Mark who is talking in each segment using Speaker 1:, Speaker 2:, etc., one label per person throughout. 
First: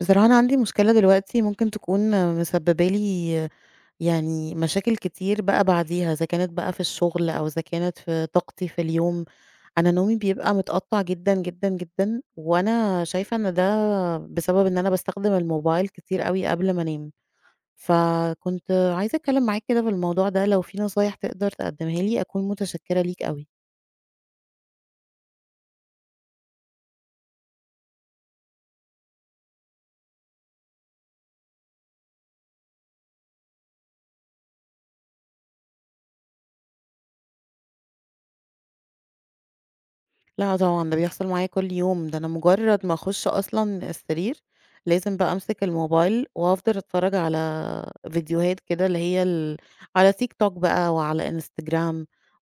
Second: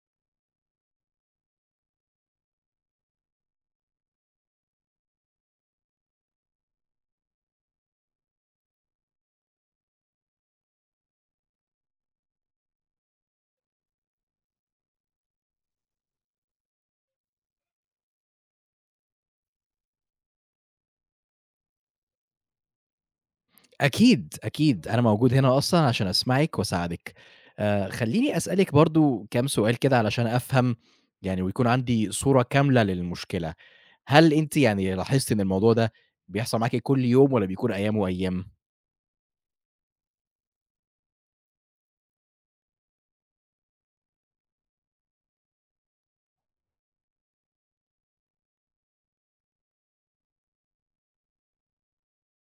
Speaker 1: بصراحة أنا عندي مشكلة دلوقتي ممكن تكون مسببة لي يعني مشاكل كتير بقى بعديها، إذا كانت بقى في الشغل أو إذا كانت في طاقتي في اليوم. أنا نومي بيبقى متقطع جدا جدا جدا، وأنا شايفة إن ده بسبب إن أنا بستخدم الموبايل كتير قوي قبل ما أنام. فكنت عايزة أتكلم معاك كده في الموضوع ده، لو في نصايح تقدر تقدمها لي أكون متشكرة ليك قوي.
Speaker 2: أكيد، أكيد، أنا موجود هنا أصلًا عشان أسمعِك وأساعدِك. خلّيني أسألِك برضه كام سؤال كده علشان أفهم يعني ويكون عندي صورة كاملة للمشكلة. هل أنتِ يعني لاحظتِ إن الموضوع ده بيحصل معاكِ كل يوم والّا بيكون أيام وأيام؟
Speaker 1: لأ طبعًا، ده بيحصل معايا كل يوم، ده أنا مجرد ما أخش أصلًا السرير لازم بقى أمسك الموبايل وأفضل أتفرّج على فيديوهات كده اللي هي على TikTok بقى وعلى Instagram،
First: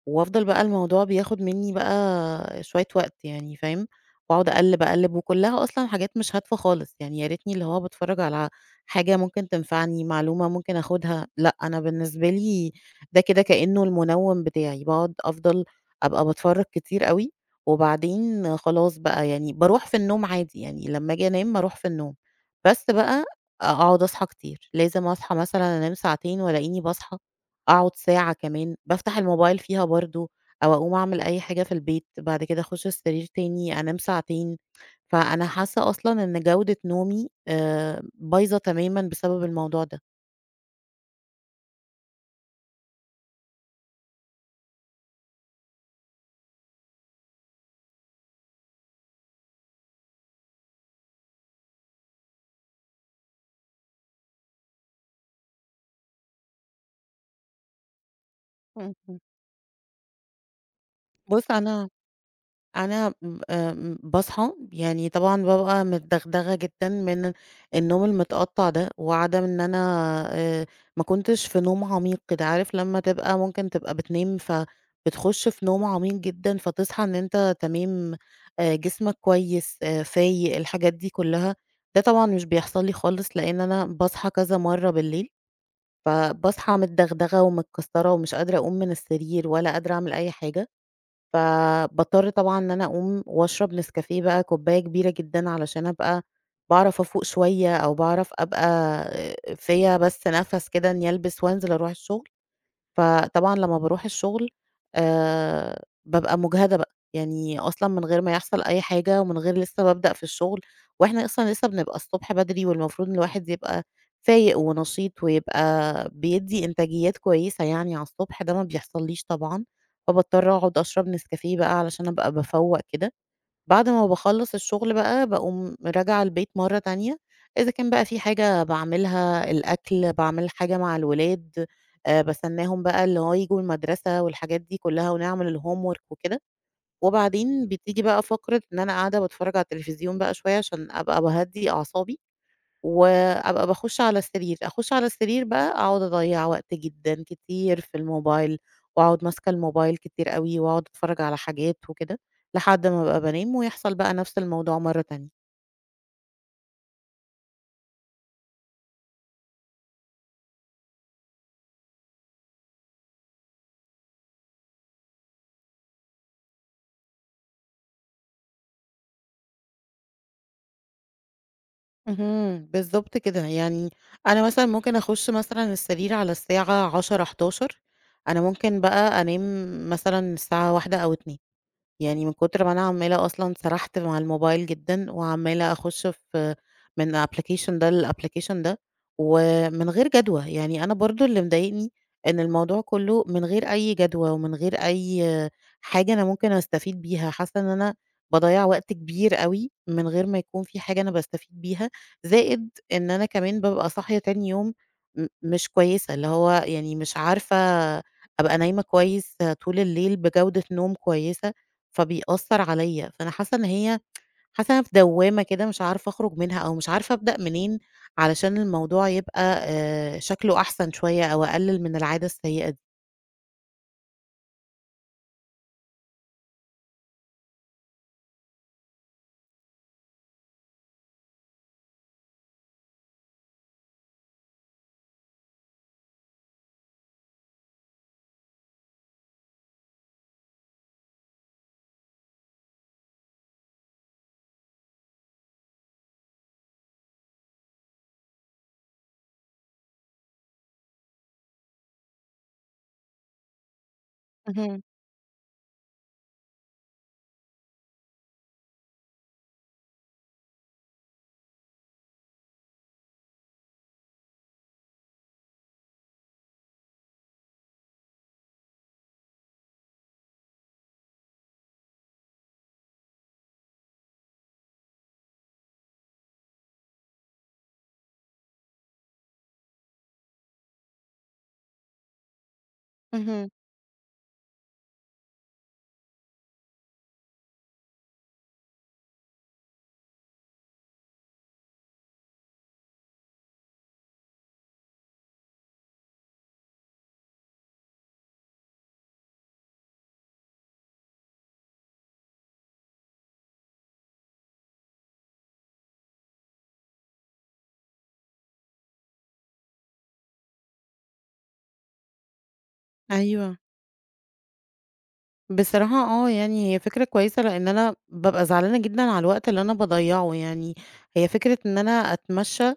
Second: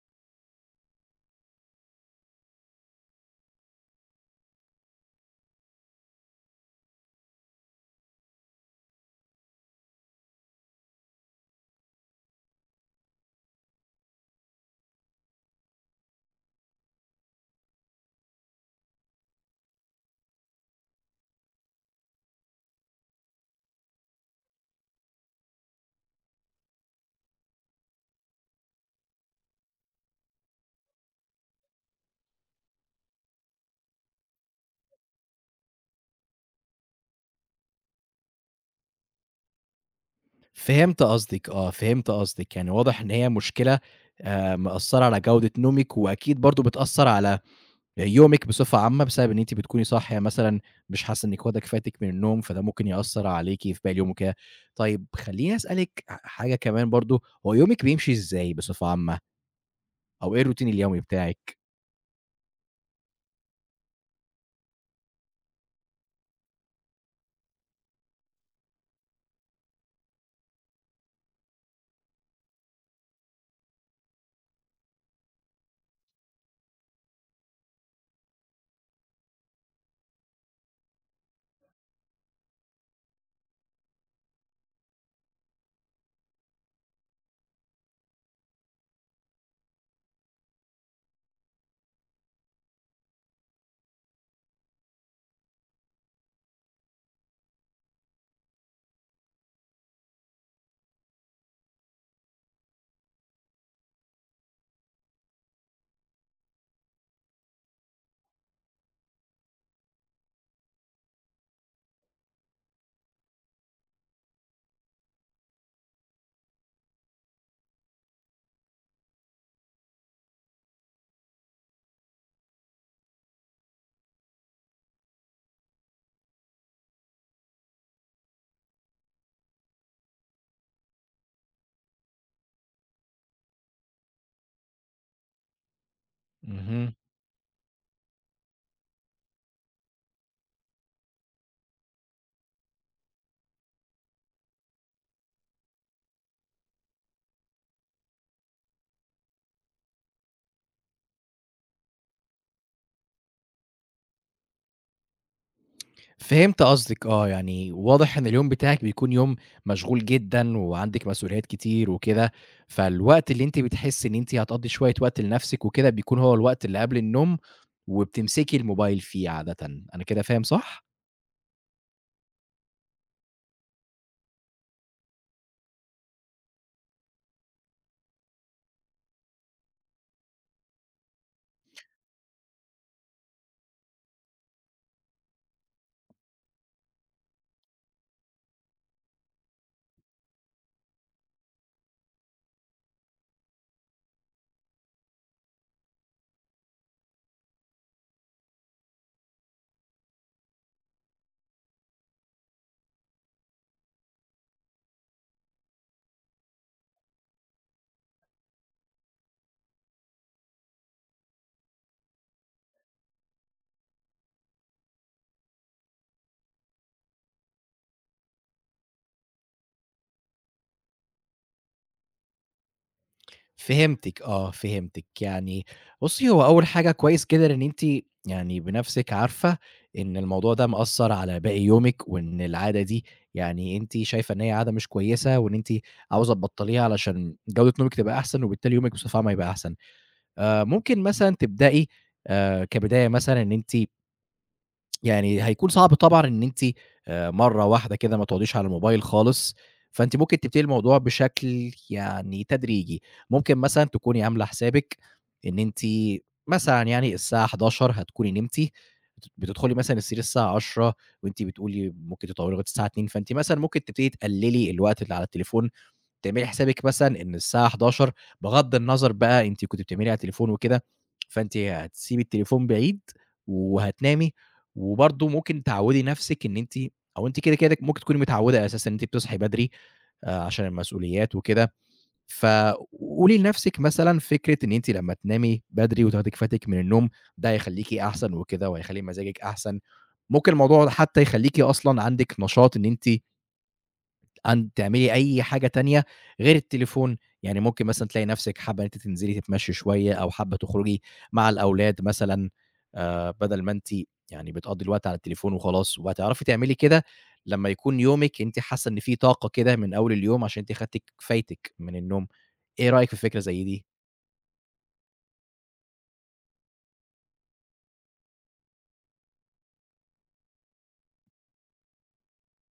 Speaker 1: وأفضل بقى الموضوع بياخد منّي بقى شوية وقت، يعني فاهم، وأقعد أقلِّب، أقلِّب وكُلّها أصلًا حاجات مش هادفة خالص، يعني يا ريتني اللي هو باتفرّج على حاجة ممكن تنفعني، معلومة ممكن آخُدها، لأ، أنا بالنسبة لي ده كده كإنّه المنوّم بتاعي، باقعد أفضل أبقى باتفرّج كتير أوي. وبعدين خلاص بقى يعني باروح في النوم عادي، يعني لمّا آجي أنام أروح في النوم، بس بقى أقعد أصحى كتير، لازم أصحى مثلًا أنام 2 ساعات وألاقيني باصحى أقعد ساعة كمان، بافتح الموبايل فيها برضه أو أقوم أعمل أي حاجة في البيت، بعد كده أخش السرير تاني أنام ساعتين. فأنا حاسة أصلًا إن جودة نومي بايظة تمامًا بسبب الموضوع ده.
Speaker 2: فهمت قصدِك آه، فهمت قصدِك. يعني واضح إن هي مشكلة مأثّرة على جودة نومِك وأكيد برضه بتأثّر على آه، يومِك بصفة عامة بسبب إن أنتِ بتكوني صاحية مثلًا مش حاسة إنِّك واخدة كفايتِك من النوم، فده ممكن يأثّر عليكِ في باقي اليوم وكده. طيب خلّيني أسألِك حاجة كمان برضه، هو يومِك بيمشي إزاي بصفة عامة
Speaker 1: اهم.
Speaker 2: أو إيه الروتين اليومي
Speaker 1: بُص
Speaker 2: بتاعِك؟
Speaker 1: أنا، أنا ب آمم، باصحى يعني طبعًا بابقى متدغدغة جدًا من النوم المتقطّع ده، وعدم إن أنا آآ، ما كنتش في نوم عميق كده، عارف لمّا تبقى ممكن تبقى بتنام فبتخش في نوم عميق جدًا، فتصحى إن أنت تمام، جسمك كويس، فايق الحاجات دي كلّها، ده طبعًا مش بيحصل لي خالص، لإن أنا باصحى كذا مرّة بالليل، فباصحى متدغدغة ومتكسّرة ومش قادرة أقوم من السرير ولا قادرة أعمل أي حاجة. فباضطر طبعًا إن أنا أقوم وأشرب نسكافيه بقى كوباية كبيرة جدًا علشان أبقى باعرف أفوق شوية أو باعرف أبقى فيّا بس نَفَس كده إنّي ألبس وأنزل أروح الشغل. فطبعًا لمّا باروح الشغل بابقى مُجهدة بقى، يعني أصلًا من غير ما يحصل أي حاجة ومن غير لسه ما أبدأ في الشغل، وإحنا أصلًا لسه بنبقى الصبح بدري والمفروض إن الواحد يبقى فايق ونشيط ويبقى بيدّي إنتاجيات كويسة يعني على الصبح، ده ما بيحصلّيش طبعًا، فباضطر أقعد أشرب نسكافيه بقى علشان أبقى بافوّق كده. بعد ما باخلّص الشغل بقى، باقوم راجعة البيت مرّة تانية، إذا كان بقى في حاجة باعملها، الأكل، باعمل حاجة مع الولاد، باستناهم بقى اللي هو ييجوا المدرسة والحاجات دي كلّها ونعمل الhomework وكده،
Speaker 2: اهم.
Speaker 1: وبعدين بتيجي بقى فقرة إن أنا قاعدة باتفرّج على التلفزيون بقى شوية عشان أبقى باهدّي أعصابي. وأبقى باخُش على السرير، أخُش على السرير بقى أقعد أضيّع وقت جدًا كتير في الموبايل، وأقعد ماسكة الموبايل كتير أوي، وأقعد أتفرّج على حاجات وكده، لحد ما أبقى بانام ويحصل بقى نَفْس الموضوع مرّة تانية.
Speaker 2: فهمت قصدِك آه، يعني واضح إن اليوم بتاعِك بيكون يوم مشغول جدًا وعندِك مسؤوليات كتير وكده، فالوقت اللي أنتِ بتحسّي إن أنتِ هتقضّي شوية وقت لنَفْسِك وكده، بيكون هو الوقت اللي قبل النوم وبتمسكي الموبايل فيه عادةً، أنا كده فاهم صح؟
Speaker 1: اهم، بالضبط كده، يعني أنا مثلًا ممكن أخُش مثلًا السرير على الساعة 22:00، 23:00، أنا ممكن بقى أنام مثلًا الساعة 01:00 أو 02:00. يعني من كتر ما أنا عمّالة أصلًا سرحت مع الموبايل جدًا، وعمّالة أخُش في من application ده للapplication ده، ومن غير جدوى، يعني أنا برضه اللي مضايقني إن الموضوع كلّه من غير أي جدوى، ومن غير أي حاجة أنا ممكن أستفيد بيها، حاسة إن أنا باضيّع وقت كبير أوي من غير ما يكون في حاجة أنا باستفيد بيها، زائد إن أنا كمان بابقى صاحية تاني يوم مش كويسة، اللي هو يعني مش عارفة أبقى نايمة كويس طول الليل بجودة نوم كويسة. فبيأثّر عليّا، فأنا حاسة إن هي، حاسة إن أنا في دوّامة كده مش عارفة أخرج منها أو مش عارفة أبدأ منين علشان الموضوع يبقى شكله أحسن شوية أو أقلل من العادة السيئة دي.
Speaker 2: فهمتِك آه، فهمتِك. يعني بُصّي، هو أول حاجة كويس جدًا إن أنتِ يعني بنَفْسِك عارفة إن الموضوع ده مأثّر على باقي يومِك وإن العادة دي يعني أنتِ شايفة إن هي عادة مش كويسة وإن أنتِ عاوزة تبطّليها علشان جودة نومِك تبقى أحسن وبالتالي يومِك بصفة عامة يبقى أحسن. ممكن مثلًا تبدئي كبداية مثلًا إن أنتِ يعني هيكون صعب طبعًا إن أنتِ مرّة واحدة كده ما تقعديش على الموبايل خالص، فأنتِ ممكن تبتدي الموضوع بشكل يعني تدريجي، ممكن مثلًا تكوني عاملة
Speaker 1: اهم،
Speaker 2: حسابِك إن أنتِ مثلًا يعني الساعة 11:00 هتكوني نمتِ، بتدخلي مثلًا السرير الساعة 10:00 وأنتِ بتقولي ممكن تطوّلي لغاية الساعة 02:00 فأنتِ مثلًا ممكن تبتدي تقللي الوقت اللي على التليفون تعملي حسابِك مثلًا إن الساعة 11:00 بغض النظر بقى أنتِ كنتِ بتعملي على التليفون وكده، فأنتِ هتسيبي التليفون بعيد وهتنامي، وبرضه ممكن تعوّدي نَفْسِك إن أنتِ أو أنتِ كده، كده ممكن تكوني متعوّدة أساسًا إن أنتِ بتصحي بدري عشان المسؤوليات وكده، فقولي
Speaker 1: اهم.
Speaker 2: لنَفْسِك مثلًا فكرة إن أنتِ لمّا تنامي بدري وتاخدي كفايتِك من النوم، ده هيخلّيكِ أحسن وكده وهيخلّي مزاجِك أحسن، ممكن الموضوع ده حتى يخلّيكِ أصلًا عندِك نشاط إن أنتِ عن تعملي أي حاجة تانية غير التليفون، يعني ممكن مثلًا تلاقي نفسِك حابة إن أنتِ تنزلي تتمشي شوية أو حابة تخرجي مع الأولاد مثلًا بدل ما أنتِ يعني بتقضّي الوقت على التليفون وخلاص، وهتعرفي تعملي كده لمّا يكون يومِك أنتِ حاسة إن في طاقة كده من أول اليوم عشان أنتِ خدتِ كفايتِك من النوم، إيه رأيك في فكرة
Speaker 1: أيوه.
Speaker 2: زي دي؟
Speaker 1: بصراحة آه، يعني هي فكرة كويسة لإن أنا بابقى زعلانة جدًا على الوقت اللي أنا باضيّعه، يعني هي فكرة إن أنا أتمشى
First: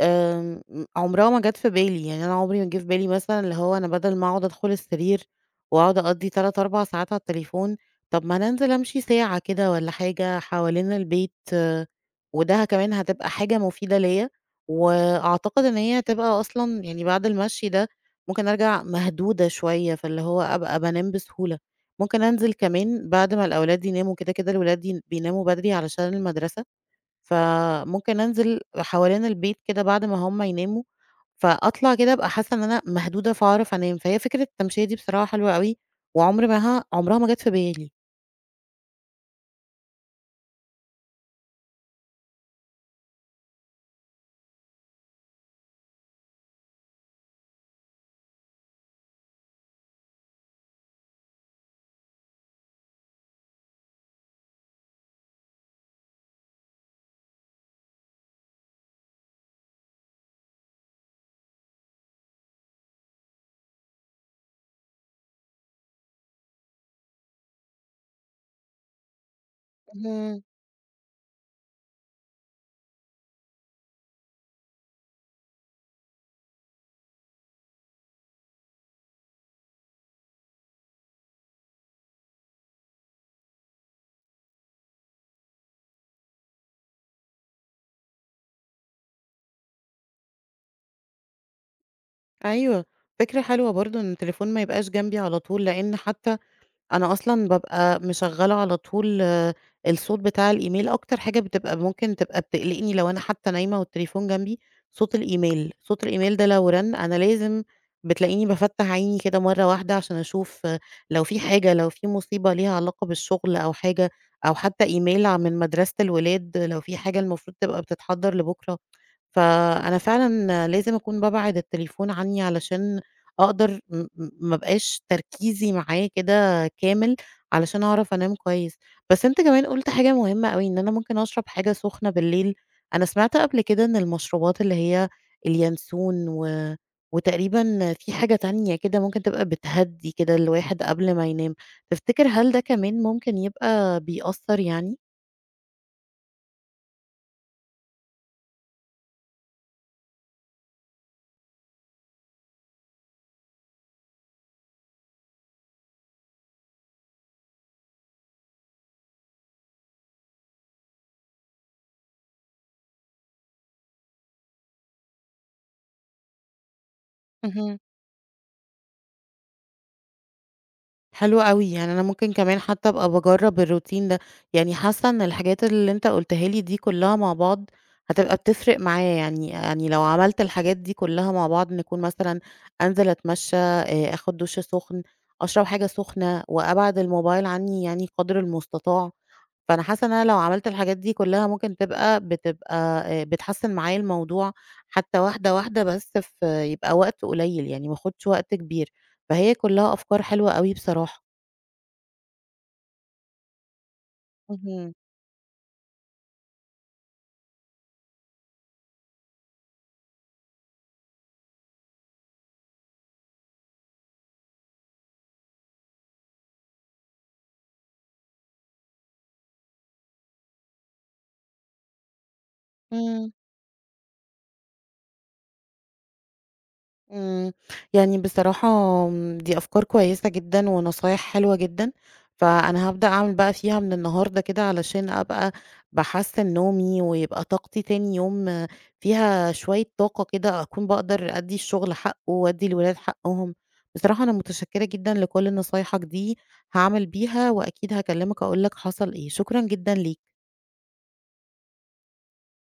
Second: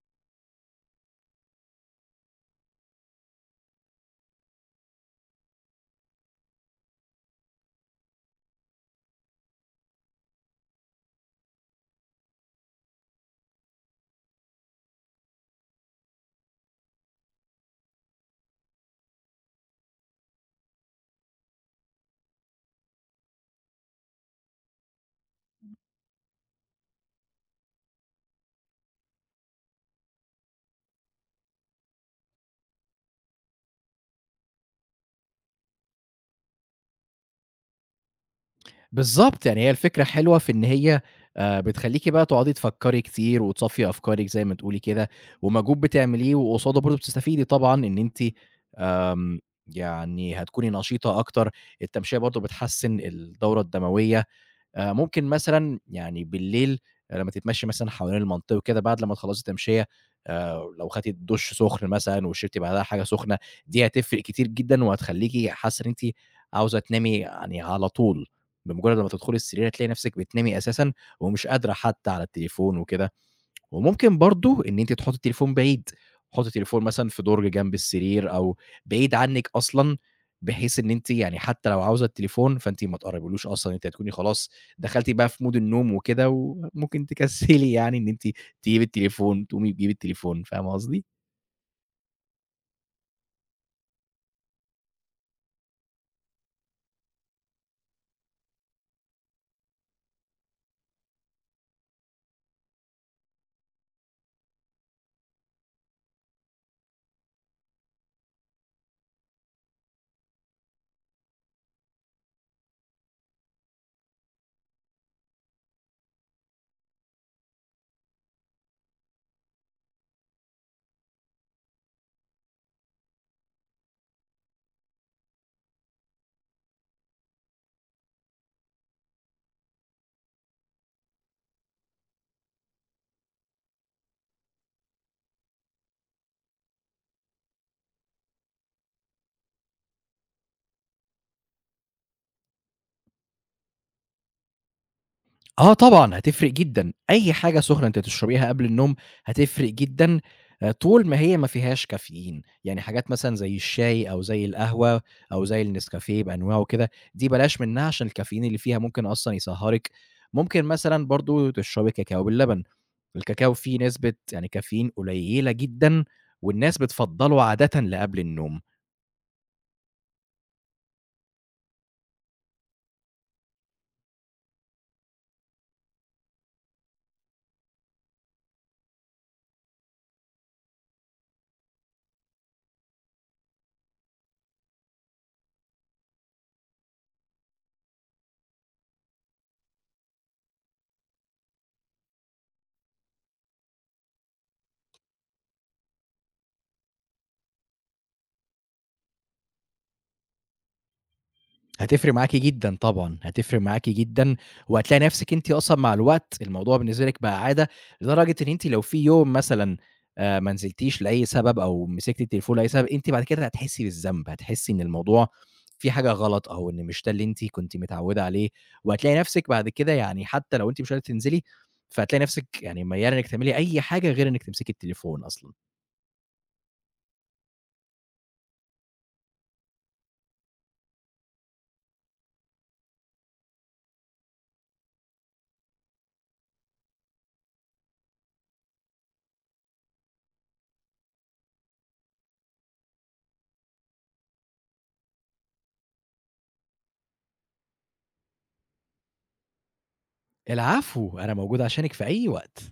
Speaker 1: آمم، عمرها ما جات في بالي، يعني أنا عمري ما جه في بالي مثلًا اللي هو أنا بدل ما أقعد أدخل السرير وأقعد أقضّي 3، 4 ساعات على التليفون، طب ما أنا أنزل أمشي ساعة كده والّا حاجة حوالين البيت، آه، وده كمان هتبقى حاجة مفيدة ليّا، وأعتقد إن هي هتبقى أصلًا يعني بعد المشي ده ممكن أرجع مهدودة شوية، فاللي هو أبقى بانام بسهولة. ممكن أنزل كمان بعد ما الأولاد يناموا، كده، كده الولاد بيناموا بدري علشان المدرسة، فممكن أنزل حوالين البيت كده بعد ما هُم يناموا، فأطلع كده أبقى حاسة إن أنا مهدودة فاعرف أنام، فهي فكرة التمشية دي بصراحة حلوة أوي، وعمر ماها عمرها ما جات في بالي.
Speaker 2: بالضبط، يعني هي الفكرة حلوة في إن هي بتخلّيكِ بقى تقعدي تفكّري كتير وتصفّي أفكارِك زي ما تقولي كده، ومجهود بتعمليه وقصاده برضه بتستفيدي طبعًا إن أنتِ آمم، يعني هتكوني نشيطة أكتر، التمشية برضه بتحسّن الدورة الدموية، ممكن مثلًا يعني بالليل آه، لمّا تتمشي مثلًا حوالين المنطقة وكده بعد لمّا تخلّصي تمشية لو خدتِ دُش سخن مثلًا وشربتِ بعدها حاجة سخنة، دي هتفرق كتير جدًا وهتخلّيكِ حاسة إن أنتِ عاوزة تنامي يعني على طول، بمجرد لمّا تدخلي السرير هتلاقي نفسِك
Speaker 1: اهم.
Speaker 2: بتنامي أساسًا ومش قادرة حتى على التليفون وكده. وممكن برضه إن أنتِ تحطّي التليفون بعيد، حُطّي التليفون مثلًا في درج جنب السرير أو بعيد عنِّك أصلًا، بحيث إن أنتِ يعني حتى لو عاوزة التليفون فأنتِ ما تقرّبيلوش أصلًا، أنتِ هتكوني خلاص دخلتِ بقى في مود النوم وكده، وممكن تكسّلي يعني إن أنتِ تجيبي التليفون، تقومي تجيبي التليفون، فاهمة قصدي؟
Speaker 1: أيوه، فكرة حلوة برضه إن التليفون ما يبقاش جنبي على طول، لإن حتى أنا أصلًا بابقى مشغّلة على طول آه، الصوت بتاع الإيميل، أكتر حاجة بتبقى ممكن تبقى بتقلقني لو أنا حتى نايمة والتليفون جنبي، صوت الإيميل، صوت الإيميل ده لو رن أنا لازم بتلاقيني بافتّح عيني كده مرّة واحدة عشان أشوف آه، لو في حاجة، لو في مصيبة ليها علاقة بالشغل أو حاجة، أو حتى إيميل من مدرسة الولاد لو في حاجة المفروض تبقى بتتحضّر لبُكرة. فأنا فعلًا لازم أكون بابعد التليفون عني علشان أقدر م م ما أبقاش تركيزي معاه كده كامل علشان أعرف أنام كويس. بس أنت كمان قُلت حاجة مهمة أوي، إن أنا ممكن أشرب حاجة سخنة بالليل. أنا سمعت قبل كده إن المشروبات اللي هي اليانسون وتقريبًا في حاجة تانية كده ممكن تبقى بتهدّي كده الواحد قبل ما ينام. تفتكر هل ده كمان ممكن يبقى بيأثّر يعني؟
Speaker 2: آه طبعًا، هتفرق جدًا، أي حاجة سخنة أنتِ تشربيها قبل النوم هتفرق جدًا، طول ما هي ما فيهاش كافيين، يعني حاجات مثلًا زي الشاي أو زي القهوة أو زي النسكافيه بأنواعه وكده، دي بلاش منها عشان الكافيين اللي فيها ممكن أصلًا يسهّرِك، ممكن مثلًا برضه تشربي كاكاو باللبن، الكاكاو فيه نسبة يعني كافيين قليلة جدًا والناس بتفضّله
Speaker 1: اهم.
Speaker 2: عادةً لقبل النوم.
Speaker 1: حلو أوي، يعني أنا ممكن كمان حتى أبقى باجرّب الروتين ده، يعني حاسة إن الحاجات اللي أنت قُلتها لي دي كلّها مع بعض هتبقى بتفرق معايا، يعني لو عملت الحاجات دي كلّها مع بعض نكون مثلًا أنزل أتمشى، آخُد دُش سُخن، أشرب حاجة سُخنة، وأبعد الموبايل عنّي يعني قدر المستطاع، فأنا حاسة إن أنا لو عملت الحاجات دي كلّها ممكن تبقى بتحسّن معايا الموضوع حتى واحدة، واحدة بس في يبقى وقت قليّل، يعني ما آخُدش وقت كبير، فهي كلّها أفكار حلوة أوي بصراحة.
Speaker 2: هتفرق معاكِ جدًا طبعًا، هتفرق معاكِ جدًا،
Speaker 1: اهم.
Speaker 2: وهتلاقي نفسِك أنتِ أصلًا مع الوقت الموضوع بالنسبة لِك بقى عادة، لدرجة إن أنتِ لو في يوم مثلًا ما نزلتيش لأي سبب أو مسكتِ التليفون لأي سبب، أنتِ بعد كده هتحسي بالذنب، هتحسي إن الموضوع في حاجة غلط أو إن مش ده اللي أنتِ كنتِ متعودة عليه، وهتلاقي نفسِك بعد كده يعني حتى لو أنتِ مش قادرة تنزلي، فهتلاقي نفسِك يعني ميّالة إنِّك
Speaker 1: إمم،
Speaker 2: تعملي أي حاجة غير إنِّك تمسكي التليفون أصلًا.
Speaker 1: إمم. يعني بصراحة دي أفكار كويسة جدًا ونصايح حلوة جدًا، فأنا هابدأ أعمل بقى فيها من النهارده كده علشان أبقى باحسّن نومي ويبقى طاقتي تاني يوم فيها شوية طاقة كده أكون باقدر أدّي الشغل حقه وأدّي الولاد حقهم. بصراحة أنا متشكرة جدًا لكل نصايحك دي، هاعمل بيها وأكيد هاكلمك أقول لك حصل إيه. شكرًا جدًا ليك.
Speaker 2: العفو، أنا موجود عشانِك في أي وقت.